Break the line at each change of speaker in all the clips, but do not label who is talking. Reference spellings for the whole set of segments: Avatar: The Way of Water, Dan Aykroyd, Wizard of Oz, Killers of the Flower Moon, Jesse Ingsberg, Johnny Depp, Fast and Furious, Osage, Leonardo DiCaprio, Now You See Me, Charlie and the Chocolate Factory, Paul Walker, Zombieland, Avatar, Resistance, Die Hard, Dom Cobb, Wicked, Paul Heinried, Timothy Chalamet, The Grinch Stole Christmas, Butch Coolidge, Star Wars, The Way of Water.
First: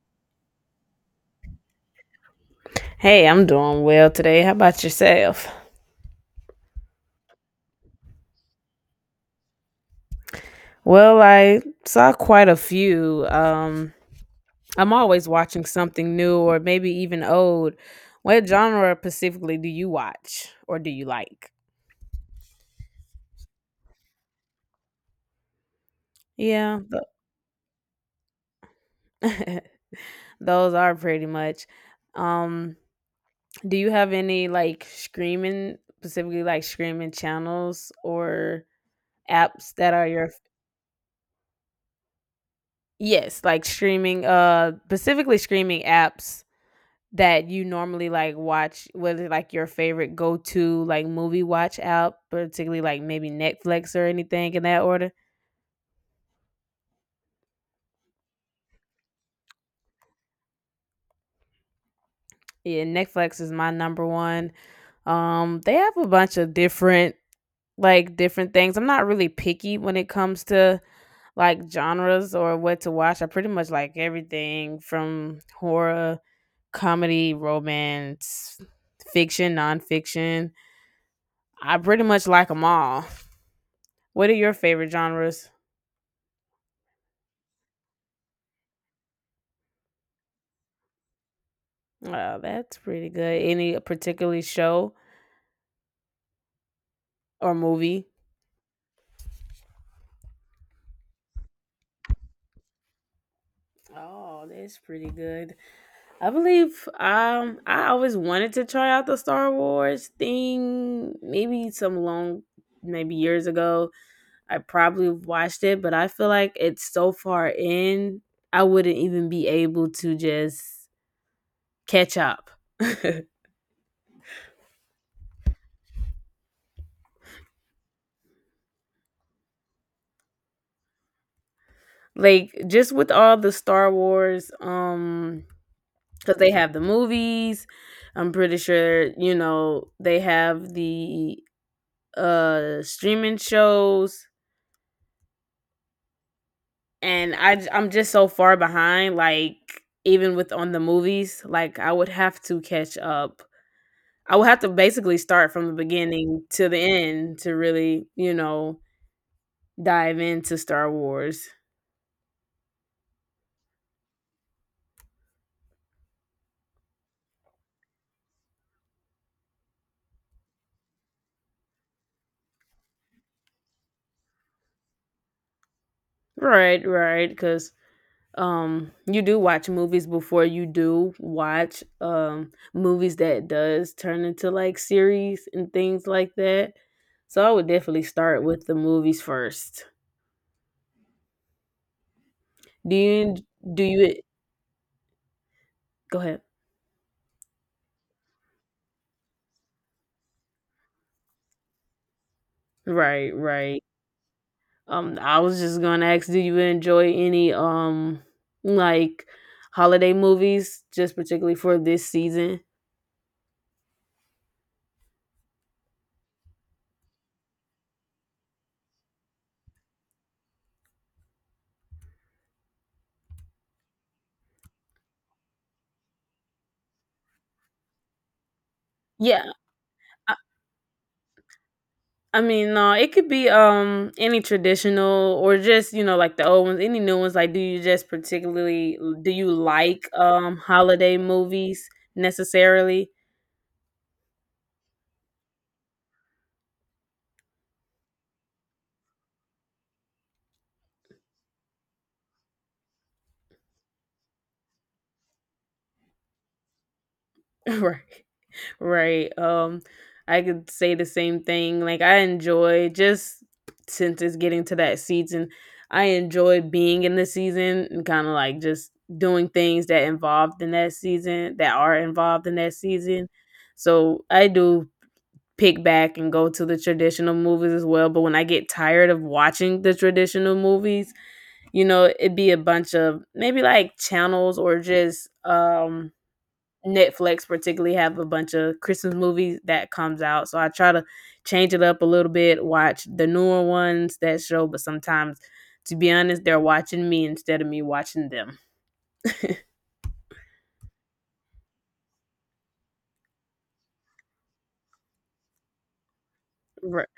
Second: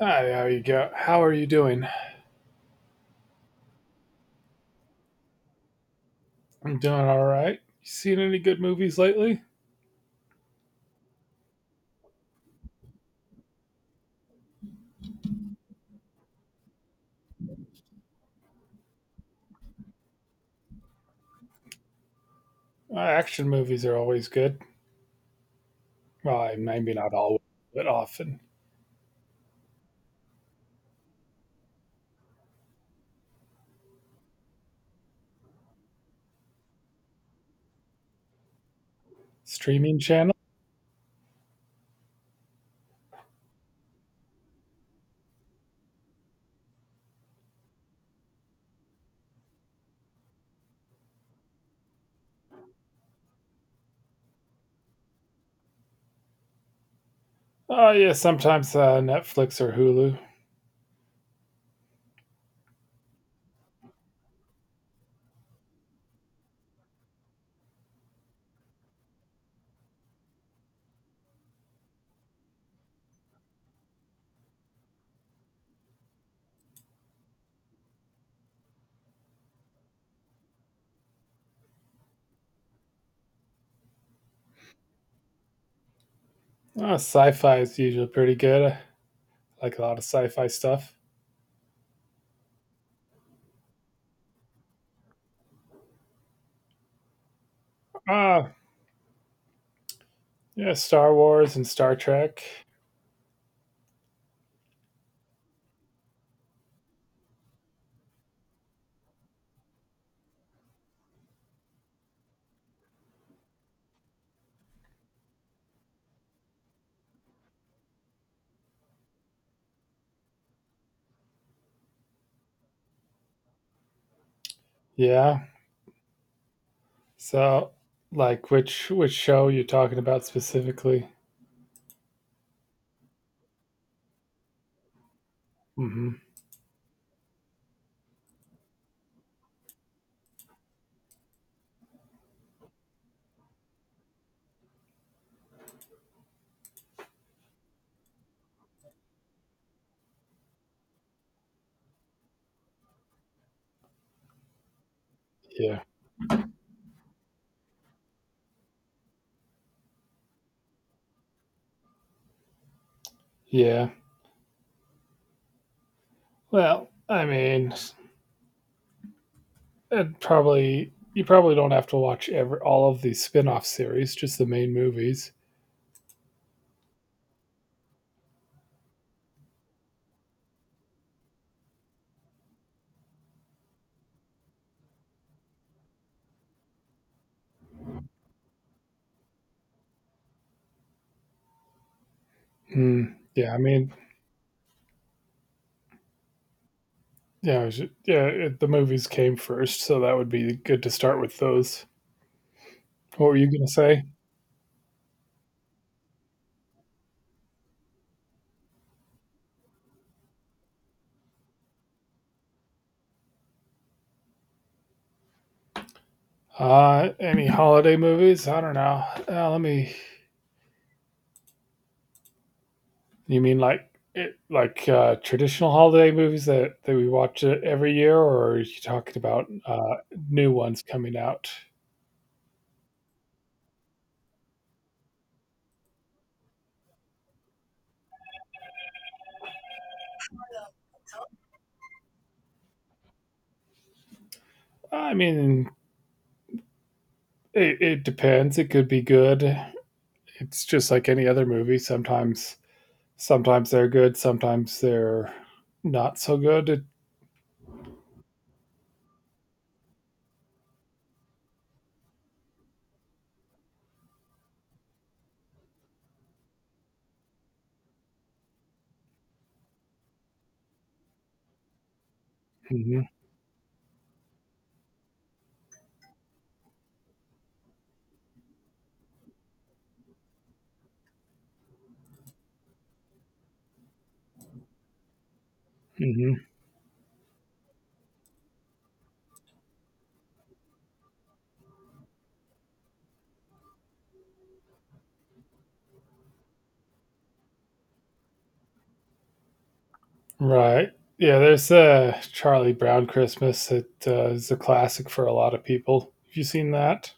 Hi, how you go? How are you doing?
Hey, I'm doing well today. How about yourself?
I'm doing all right. You seen any good movies lately?
Well, I saw quite a few. I'm always watching something new or maybe even old. What genre specifically do you watch or do you like?
Action movies are always good. Well,
Yeah,
maybe not always, but often.
tho- those are pretty much. Um, do you have any like streaming, specifically like streaming channels or apps that
Streaming
are your
channel?
yes, like streaming, specifically streaming apps that you normally, like, watch whether like, your favorite go-to, like, movie watch app, particularly, like, maybe Netflix or anything in that order?
Oh yeah, sometimes Netflix or Hulu.
Yeah, Netflix is my number one. They have a bunch of different things. I'm not really picky when it comes to, like, genres or what to watch. I pretty much like everything from horror, comedy, romance, fiction, nonfiction. I pretty much like them all. What are your favorite genres?
Sci-fi is usually pretty good. I like a lot of sci-fi stuff.
Wow, that's pretty good. Any particularly show or movie?
Ah, yeah, Star Wars and Star Trek.
Oh, that's pretty good. I believe I always wanted to try out the Star Wars thing maybe some long maybe years ago. I probably watched it, but I feel like it's so far in I wouldn't even be able to just catch up.
Yeah. So, like, which show you talking about specifically?
Like just with all the Star Wars
Mm hmm.
because they have the movies. I'm pretty sure you know they have the streaming shows, and I'm just so far behind. Like even with on the movies, like I would have to catch up. I would have to basically start from the
Yeah.
beginning to the end to really dive into Star Wars.
Yeah. Well, I mean, and probably you probably don't have to watch every all of the spin-off series, just the main movies.
Right, right, because you do watch movies before you do watch movies that does turn into like series and things like that, so I would definitely start with the movies first. do
Hmm.
you
Yeah, I
do
mean,
you e-, go ahead.
yeah, it was, yeah, the movies came first, so that would be good to start with those. What
Right,
were you gonna
right.
say?
I was just gonna ask, do you enjoy any like holiday movies just particularly for this season?
Any holiday movies? I don't know. Let me. You mean like traditional holiday movies that we watch every year, or are you talking about
Yeah,
new ones coming out?
I mean, no, it could be any traditional or just you know like the old ones, any new ones. Like, do you just particularly do you like holiday movies necessarily?
I mean, it depends. It could be good. It's just like any other movie. Sometimes, sometimes they're good, sometimes they're not so good. It,
Right, right. I could say the same thing. Like, I enjoy just since it's getting to that season, I enjoy being in the season and kind of like just doing things that involved in that season that are involved in that
mhm,
season. So I do pick back and go to the traditional movies as well. But when I get tired of watching the traditional movies, it'd be a bunch of maybe like channels or just
mhm.
Netflix particularly have a bunch of Christmas movies that comes out. So I try to change it up a little bit, watch the newer ones that show, but sometimes to be honest, they're watching me instead of me watching them.
Right. Yeah, there's Charlie Brown Christmas that is a classic for a lot of people. Have you seen
Right.
that?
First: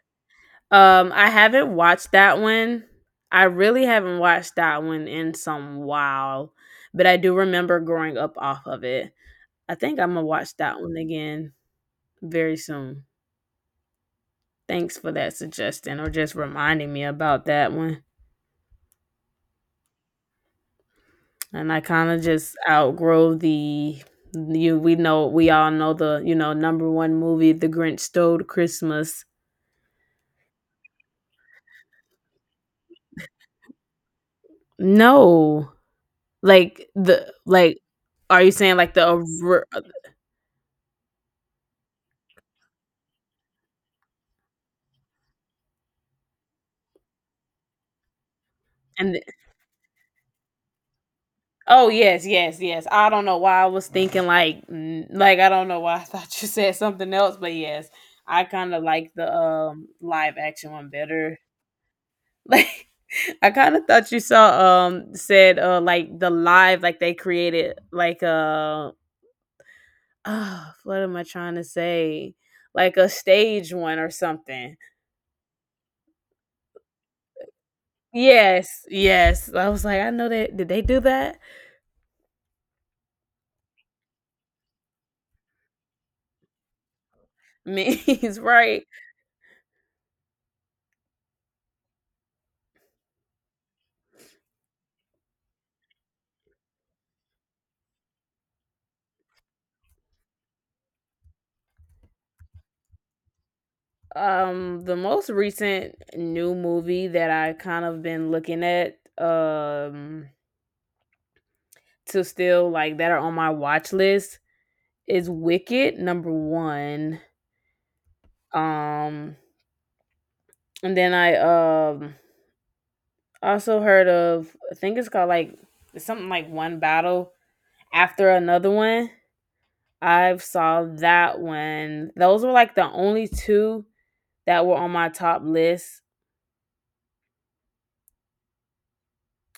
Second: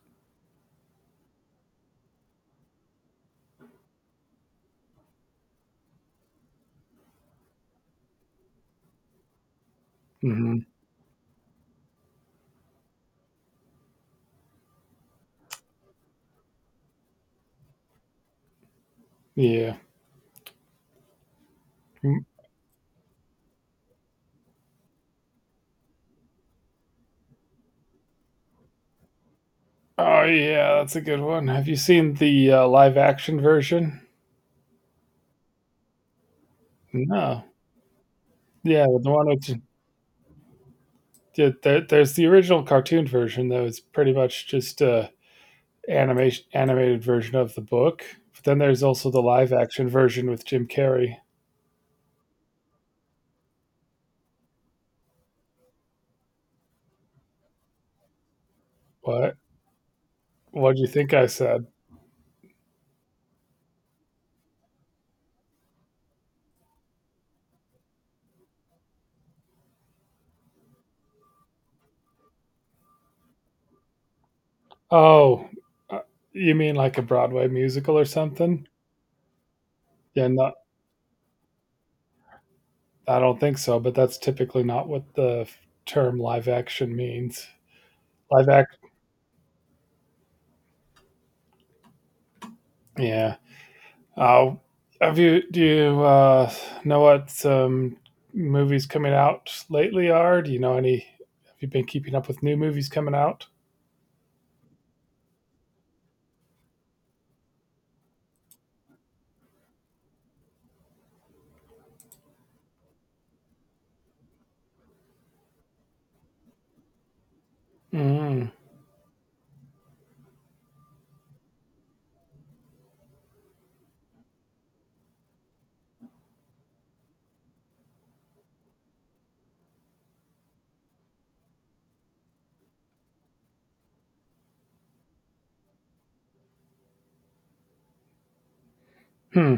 I haven't watched that one. I really haven't watched that one in some while, but I do remember growing up off of it. I think I'm gonna watch
Hmm.
that one again very soon. Thanks for that suggestion or just reminding me about that one.
Yeah.
And I kind of
Mm.
just outgrow the you we know we all know the, number one movie The Grinch Stole Christmas.
Oh, yeah, that's a good one. Have you seen the live action version?
No. Like the
No.
like Are you saying
Yeah,
like the
the one which
over-
yeah, there's the original cartoon version that was pretty much just animation animated version of the book. But then there's also
and
the live action version with Jim Carrey.
Oh, yes, yes, yes. I don't know why I was thinking like I don't know why I thought you said something else, but yes, I kind of like the
What?
live action
What do you
one
think I
better.
said?
Like I kind of thought you saw said like the live like they created like oh, what am I trying to say? Like a stage one or something.
Oh, uh, you mean like a Broadway musical or something?
Yes, yes. I was like, I know
Yeah, no,
that. Did they do that?
I don't think so. But that's typically not what the term live action means.
Means
Live act,
right.
yeah. Oh, have you? Do you know what some movies coming out lately are? Do you know any? Have you been keeping up with new movies coming out?
The most recent new movie that I kind of been looking at, to still like that are on my watch list is Wicked, number one.
Mm.
Um, and then I also heard of I think it's called like it's something like One Battle After Another One. I've saw that one. Those were like the only two that were on my top list.
Hmm.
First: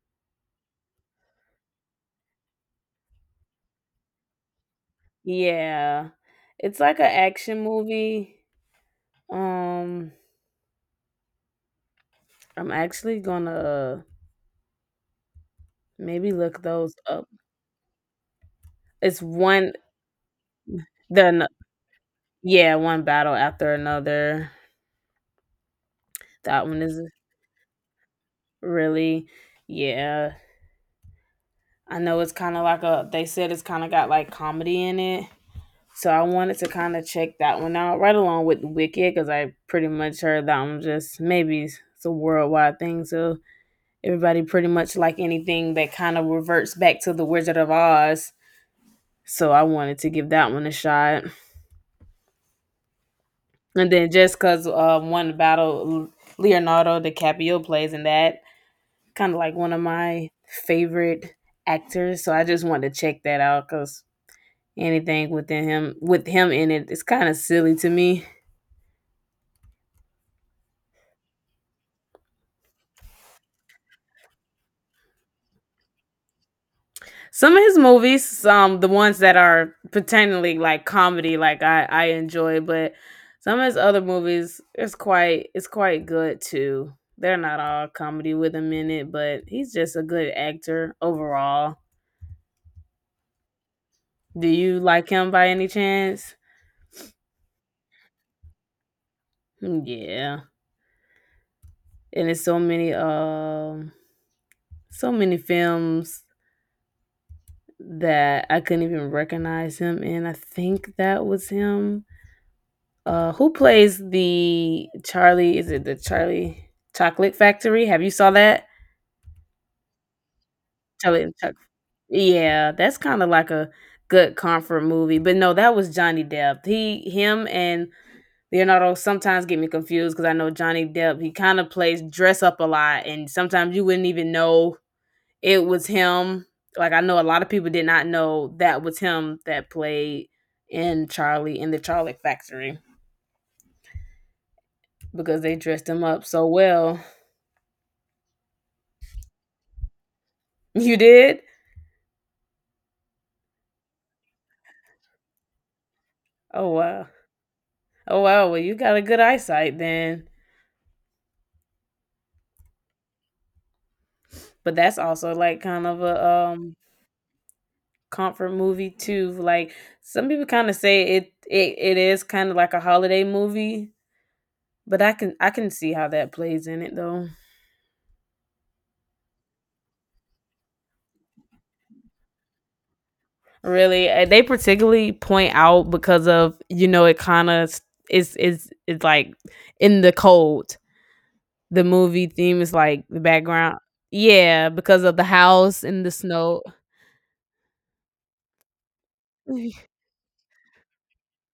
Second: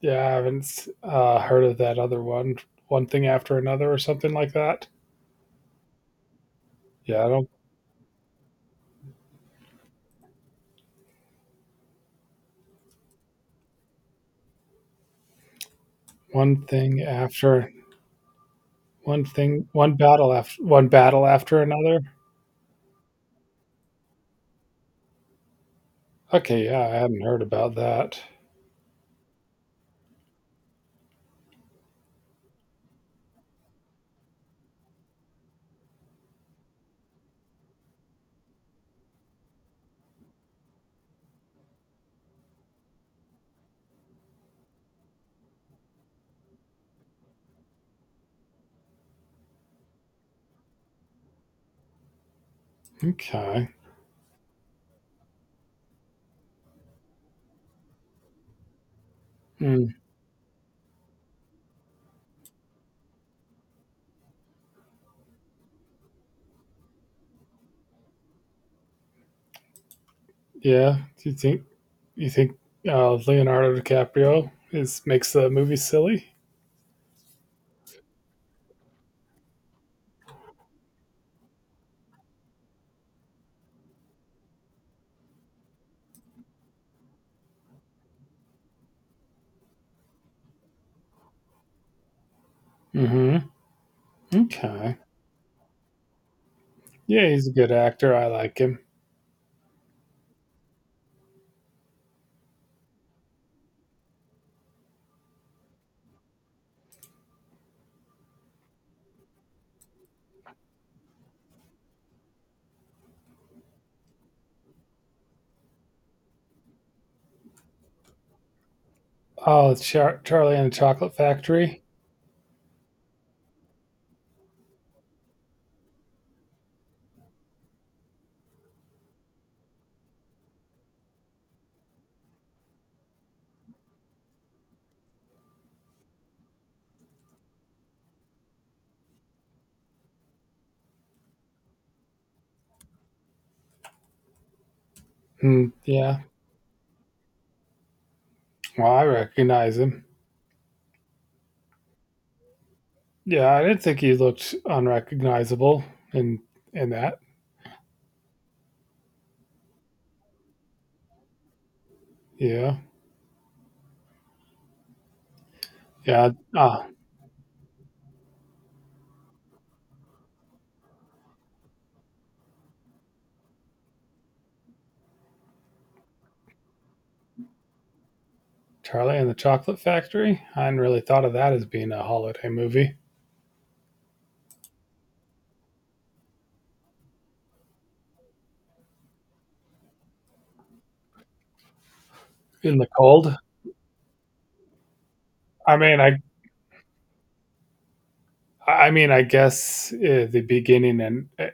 Yeah, I haven't heard of that other one. One thing after another, or something like that.
Yeah. It's like an
Yeah, I don't.
action movie. Um, I'm actually gonna maybe look
One
those
thing
up.
after
It's
one thing,
one,
one battle after One battle
then
after another.
yeah, one battle after another.
Okay,
That one
yeah, I
is
hadn't heard about that.
really yeah. I know it's kind of like a they said it's kind of got like comedy in it. So I wanted to kind of check that one out right along with Wicked cuz I pretty much heard that one just maybe it's a worldwide thing. So everybody pretty much like anything that kind of reverts back to the Wizard of Oz. So I wanted to give that one a shot.
Okay.
And then just because one battle Leonardo DiCaprio plays in that, kind of like one of
Hmm,
my favorite actors. So I just wanted to check that out because anything with him in it is kind of silly to me.
yeah. Do you think You think Leonardo DiCaprio is makes the movie silly?
Some of his movies, the ones that are pretendingly like comedy, like I enjoy, but some of his other movies, it's quite good too. They're not all comedy with him in it, but he's just a good actor overall.
Mm-hmm.
Do you
Okay.
like him by any chance?
Yeah, he's a good actor. I like him.
Mm, yeah. And it's so many films that I couldn't even recognize him in. I think that was him. Who plays the Charlie, is it the Charlie Chocolate Factory? Have you saw that?
Charlie and the Chocolate
Charlie and Chuck.
Factory.
Yeah, that's kind of like a good comfort movie. But no, that was Johnny Depp. He him and Leonardo sometimes get me confused because I know Johnny Depp, he kind of plays dress up a lot, and sometimes you wouldn't even know it was him. Like I know a lot of people did not know that was him that played in the Charlie Factory because they
Hmm,
dressed him
yeah.
up so well.
Well, I recognize him.
You did?
Yeah, I didn't think he looked unrecognizable in
Oh wow.
that.
Oh wow, well you got a good eyesight then.
Yeah.
But that's also like kind of a
Yeah. Ah,
comfort movie too. Like some people kind of say it, it is kind of like a holiday movie. But I can see how that plays in it though.
Charlie and the Chocolate Factory. I hadn't really thought of that as being a holiday movie.
Really? They particularly point out because of it kind of is it's like in the cold. The movie theme is
In the
like the
cold.
background. Yeah, because of the
I
house
mean,
and the
I
snow.
I mean, I guess the beginning and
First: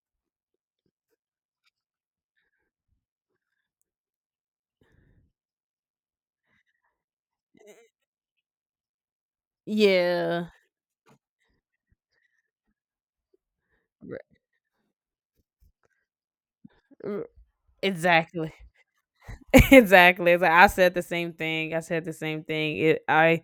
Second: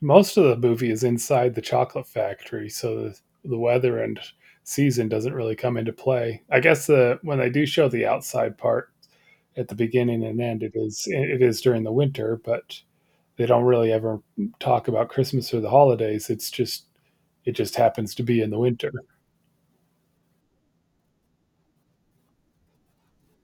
most of the movie is inside the chocolate factory, so the weather and season doesn't really come into play. I guess the when they do show the outside part at the beginning and
Yeah,
end, it is during the winter, but they don't really ever
r-
talk about Christmas or the holidays. It's just
r-
it just happens to be in
exactly,
the winter.
exactly. It's like I said the same thing. I said the same thing. It I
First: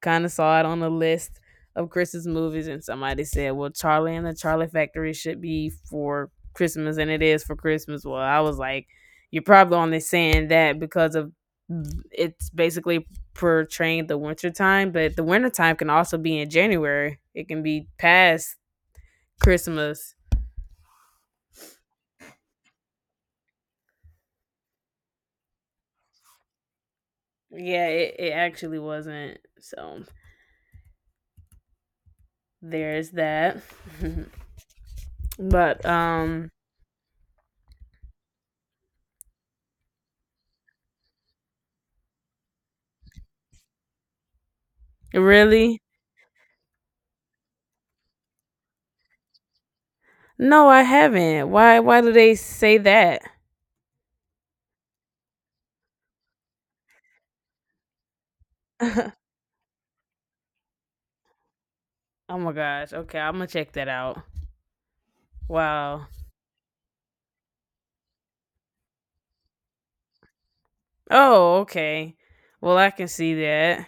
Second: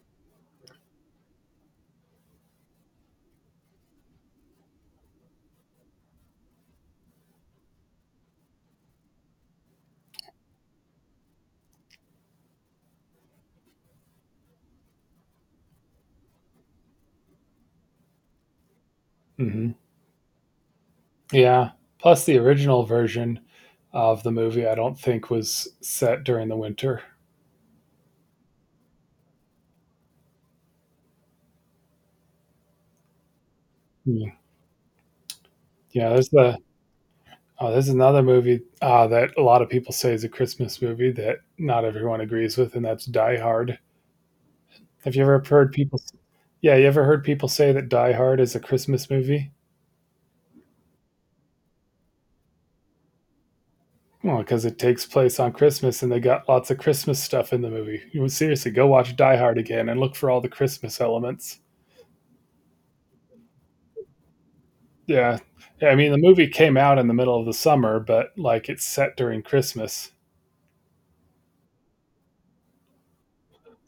kind of saw it on a list of Christmas movies, and somebody said, "Well, Charlie and the Charlie Factory should be for Christmas, and it is for Christmas." Well, I was like, "You're probably only saying that because of it's basically portraying the wintertime, but the wintertime can also be in January. It can be past
Hmm.
Christmas."
Yeah. Plus, the original version of the movie, I don't think was set during the winter.
Yeah, it actually wasn't. So there's that.
Yeah.
but
Yeah. There's the oh, there's another movie that a lot of people say is a Christmas movie that not everyone agrees with, and that's Die Hard. Have you ever heard
really,
people? Yeah, you ever heard people say that Die Hard is a Christmas movie?
no, I haven't. Why? Why do they say that?
Well, because it takes place on Christmas and they got lots of Christmas stuff in the movie. You would seriously go watch Die Hard again and look for all the Christmas elements.
Oh my gosh. Okay, I'm gonna check that out.
Yeah. Yeah, I
Wow.
mean, the movie came out in the middle of the summer, but like it's set during Christmas.
Oh, okay. Well, I can see that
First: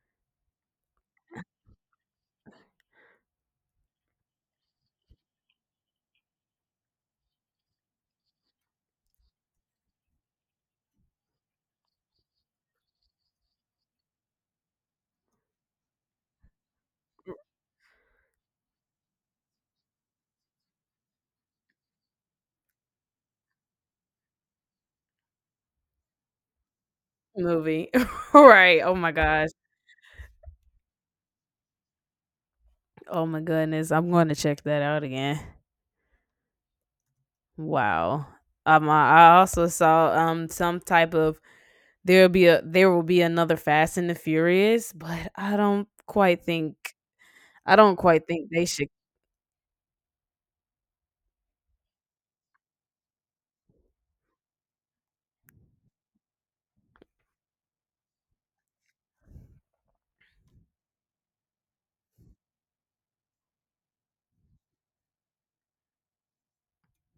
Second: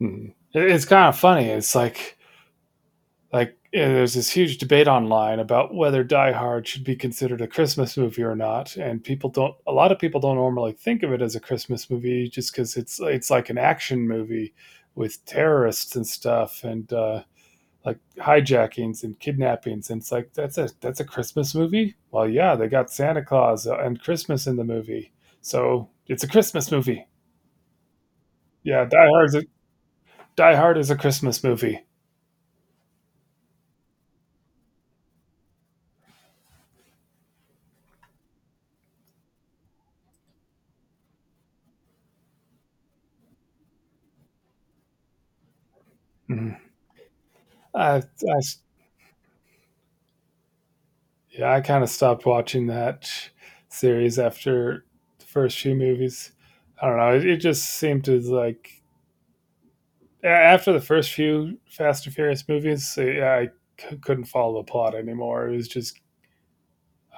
Mhm. It- It's kind of funny. It's like, yeah, there's this huge debate online about whether Die Hard should be considered a Christmas movie or not, and people don't. A lot of people don't normally think of it as a Christmas movie just because it's like an action movie with terrorists and stuff, and like hijackings and kidnappings, and it's like, that's a Christmas movie. Well, yeah, they got Santa Claus and Christmas in the movie, so it's a Christmas movie.
movie. Right.
Yeah,
Oh my gosh.
Die Hard is a Christmas movie.
Oh my goodness. I'm going to check that out again. Wow. I also saw some type of there will be another Fast and the Furious, but I don't quite
Mhm.
think I don't quite
I
think they should.
Yeah, I kind of stopped watching that series after the first few movies. I don't know, it just seemed to like, after the first few Fast and Furious movies, I couldn't follow the plot anymore. It was just,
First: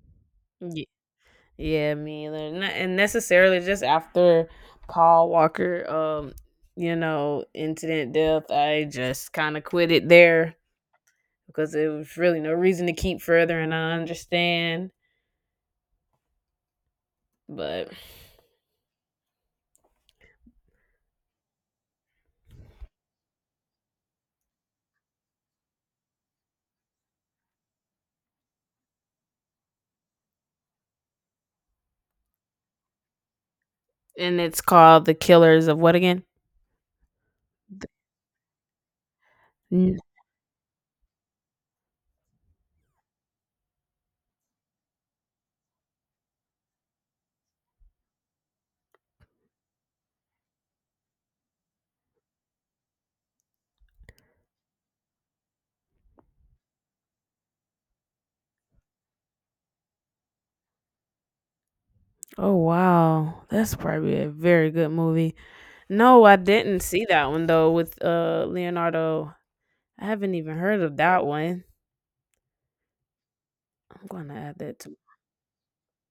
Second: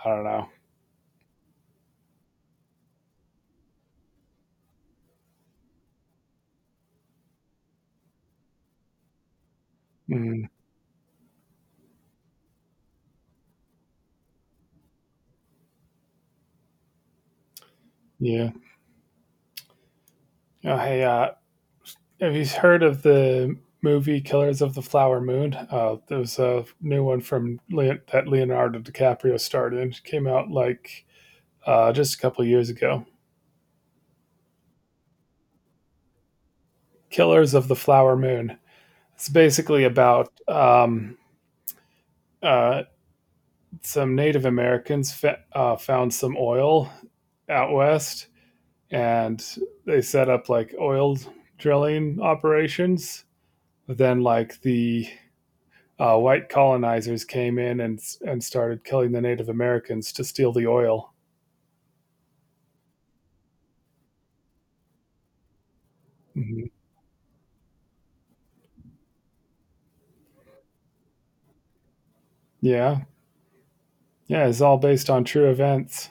I don't know.
Yeah, me either. Not, and necessarily just after Paul Walker, incident death, I just kind of quit it
Mhm.
there because there was really no reason to keep further, and I understand. But
Yeah. Oh, hey, have you heard of the movie Killers of the Flower Moon? There was a new one from that Leonardo DiCaprio starred in. It came out like just a couple years ago.
and it's called The Killers of what again?
Killers of the Flower Moon. It's basically
N-
about uh, some Native Americans found some oil out west, and they set up like oil drilling operations. Then, like the white colonizers came in and started killing the Native Americans to steal the oil.
Oh wow, that's probably a very good movie. No, I
Hmm.
didn't see that one though with Leonardo. I haven't even heard of that one.
Yeah,
I'm gonna
yeah,
add
it's all
that to
based on true events.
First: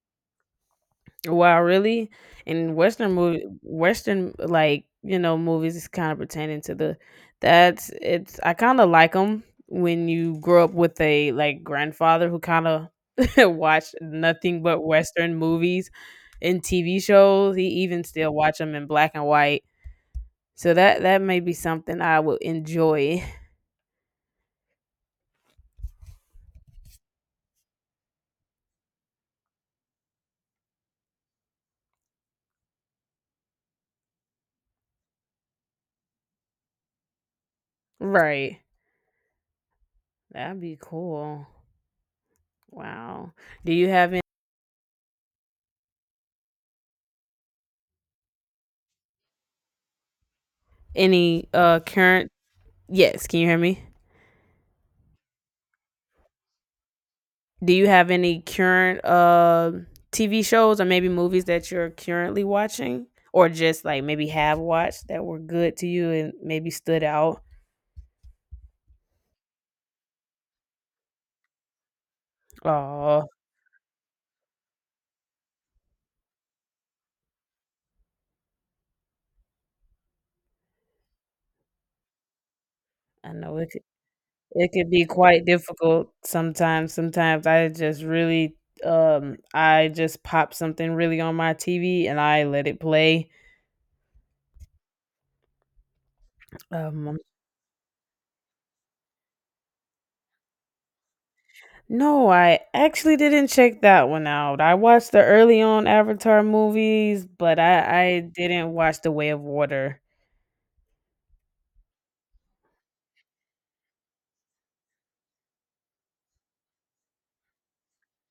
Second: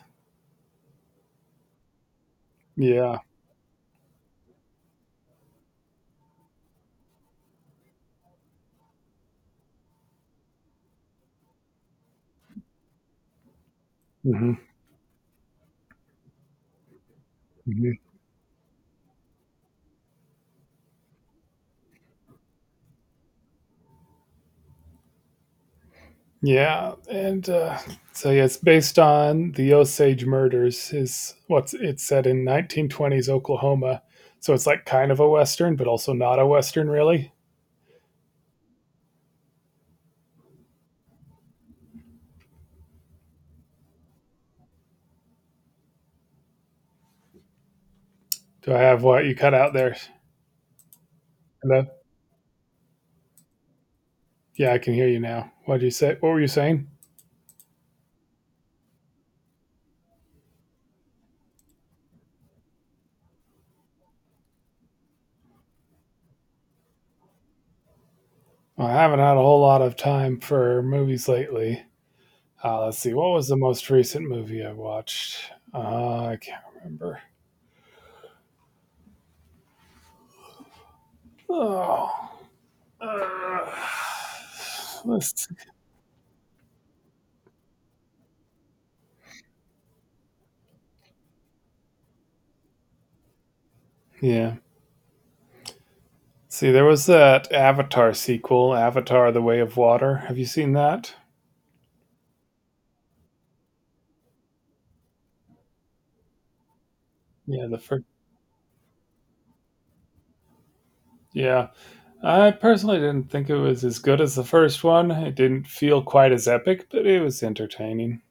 Wow, really? And Western
Yeah.
movie, Western like movies is kind of pertaining to the. That's it's. I kind of like them when you grow up with a like grandfather who kind of watched
Hmm.
nothing but Western movies and TV shows. He
Hmm.
even still watch them in black and white. So that may be something I would enjoy.
Yeah, and so yeah, it's based on the Osage murders. Is what's it's set in 1920s Oklahoma, so it's like kind of a western, but also not a western, really.
Right. That'd be cool. Wow. Do you have any,
Do I have what you cut out there?
any
Hello.
current? Yes. Can you hear me?
Yeah, I can hear you now. What did you say? What were you saying?
Do you have any current TV shows or maybe movies that you're currently watching or just like maybe have watched that were good to you and maybe stood out?
Well, I haven't had a whole lot of time for movies lately. Let's see.
Oh,
What was the most recent movie I watched? Uh, I can't remember. Oh,
I know it could,
uh,
it could be quite
let's see.
difficult sometimes. Sometimes I just really I just pop something really on my TV and I let it play.
Yeah. See, there was
Um
that Avatar sequel, Avatar: The Way of Water. Have you seen that?
no, I actually didn't check that one out. I watched the early on Avatar movies, but
Yeah, the first.
I didn't watch The Way of Water.
Yeah, I personally didn't think it was as good as the first one. It didn't feel quite as epic, but it was entertaining.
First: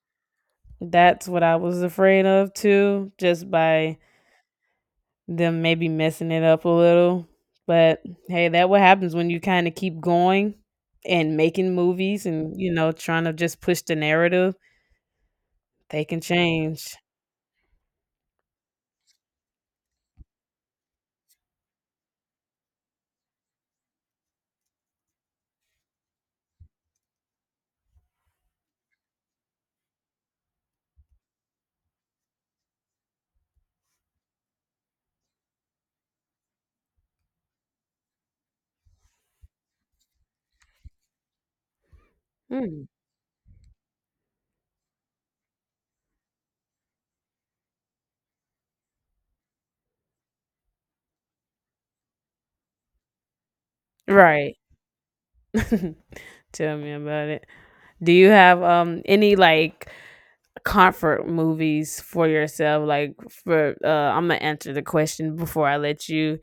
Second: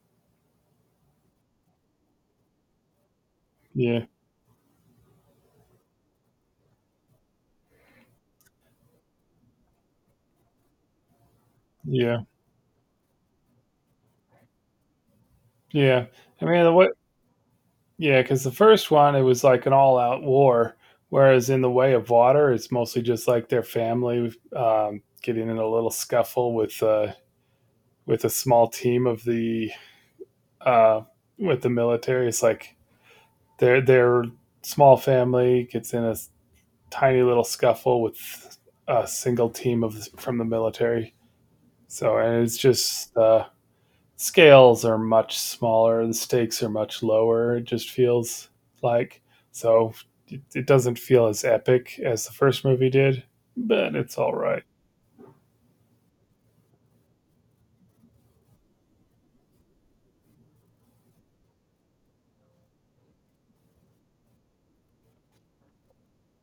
That's what I was afraid of too, just by
Yeah,
them maybe messing it up a little. But hey, that what happens when you kind of keep going and making
yeah,
movies and trying to just push the narrative. They
yeah.
can
I mean, the way
change.
Yeah, because the first one, it was like an all out war. Whereas in The Way of Water, it's mostly just like their family getting in a little scuffle with a small team of the uh, with the military. It's like their small family gets in a tiny little scuffle with a single team of from the military. So and it's
Hmm.
just scales are much smaller, the stakes are much lower. It just feels like so it, doesn't feel as epic as the first movie did, but it's all
Right.
right.
Tell me about it. Do you have any like comfort movies for yourself like for I'm gonna answer the question before I let you,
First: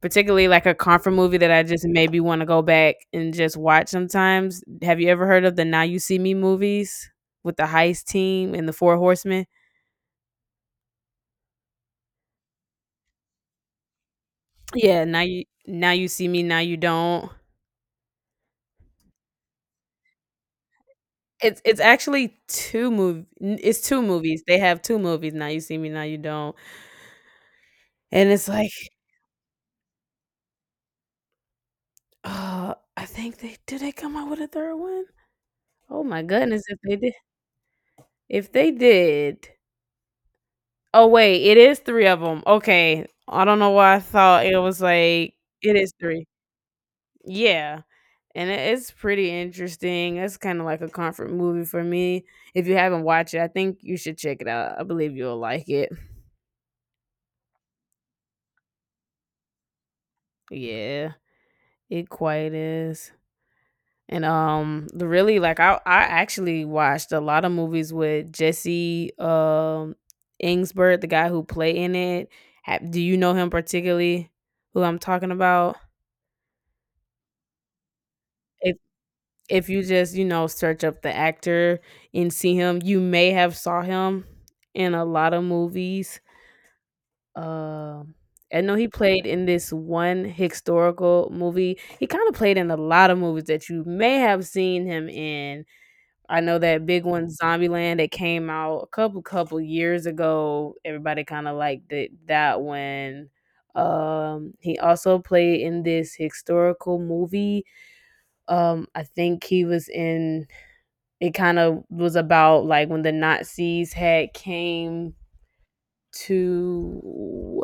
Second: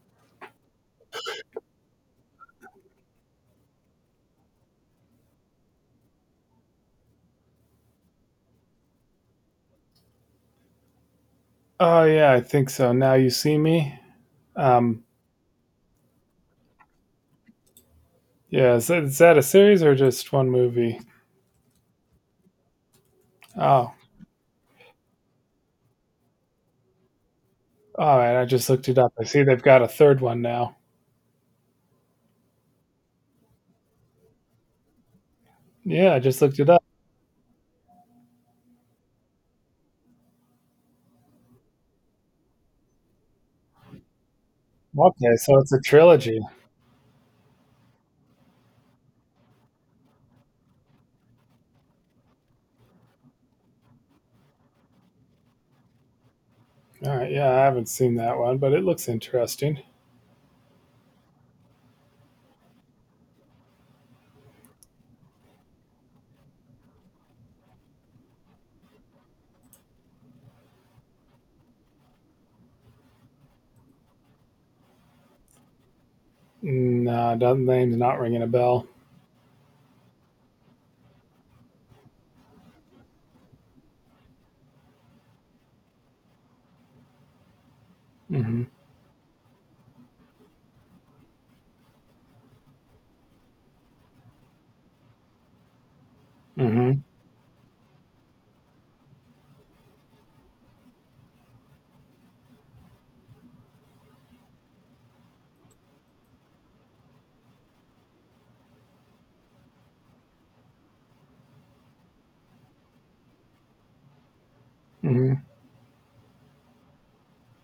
particularly like a comfort movie that I just maybe want to go back and just watch sometimes. Have you ever heard of the now you see me movies with the heist team and the four horsemen?
Oh yeah, I think so. Now you see me.
Yeah,
Um,
now you see me, now you don't.
yeah, is that a series or just one movie?
It's actually
Oh,
two movies. They have two movies, now you see me, now you don't.
all
And
right. I
it's
just
like
looked it up. I see they've got a third one now.
I think they come out with a third one. Oh
Yeah, I
my
just looked
goodness,
it
if
up.
they did. If they did, oh wait, it is three of them. Okay. I don't know why I thought it was like
Okay, so it's
it
a
is three.
trilogy.
Yeah, and it's pretty interesting. It's kinda like a comfort movie for me. If you haven't watched it, I think you should check it out. I believe you'll like it.
All right, yeah, I haven't seen that one, but it looks interesting.
Yeah, it quite is. And the really like I actually watched a lot of movies with Jesse Ingsberg, the guy who played in it. Do you know him particularly who I'm talking about?
No, doesn't name's not ringing a
If
bell.
if you just, search up the actor and see him, you may have saw him in a lot of movies. Um I
Hmm.
know he played in this one historical movie. He kind of played in a lot of movies that you may have seen him in. I know that
Hmm.
big one, Zombieland, that came out a couple years ago. Everybody kind of liked it, that one. He also played in this historical movie. I think he was in. It kind of was about like when the Nazis had came
Mhm,
to.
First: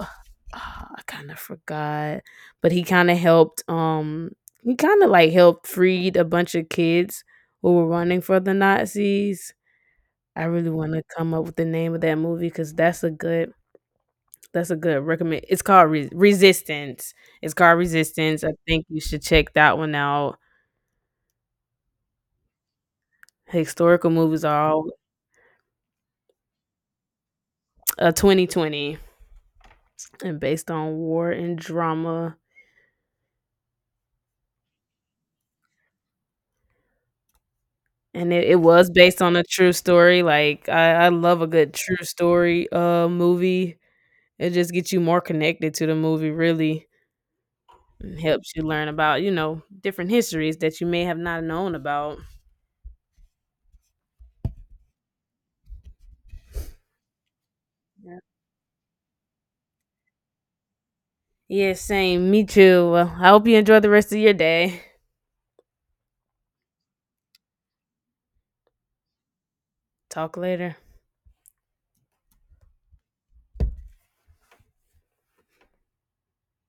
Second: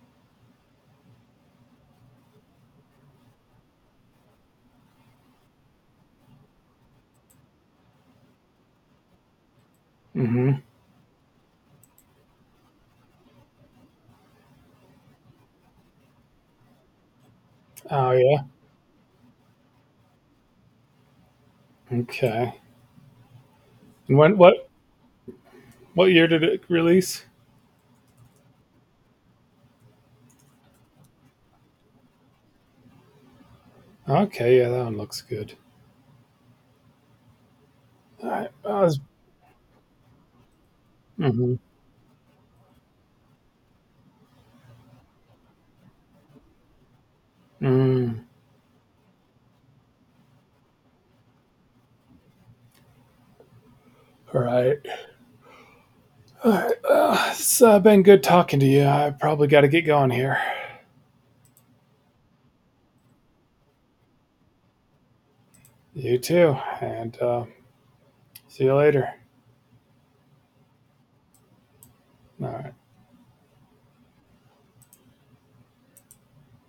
I kind of forgot, but he kind of helped. He kind of like helped freed a bunch of kids who were running for the Nazis. I
mhm.
really wanna come up with the name of that movie because that's a good recommend, it's called Re Resistance. It's called
Oh,
Resistance,
yeah?
I think you should check that one out.
Okay.
Historical
And when
movies are all
what year did it release?
2020 and based on war and drama,
Okay, yeah, that one looks good.
and it
Alright,
it
I
was
was
based on a true story, like, I love a
mhm,
good true story, movie. It just gets you more connected to the movie, really, and
mm.
helps you learn about, different histories that you may have not known about.
Alright. Alright, it's, been good talking to you, I probably gotta get going here.
Yeah, same. Me too. Well, I hope you enjoy the rest of your day.
You too, and, see you later.
Talk later.
Alright.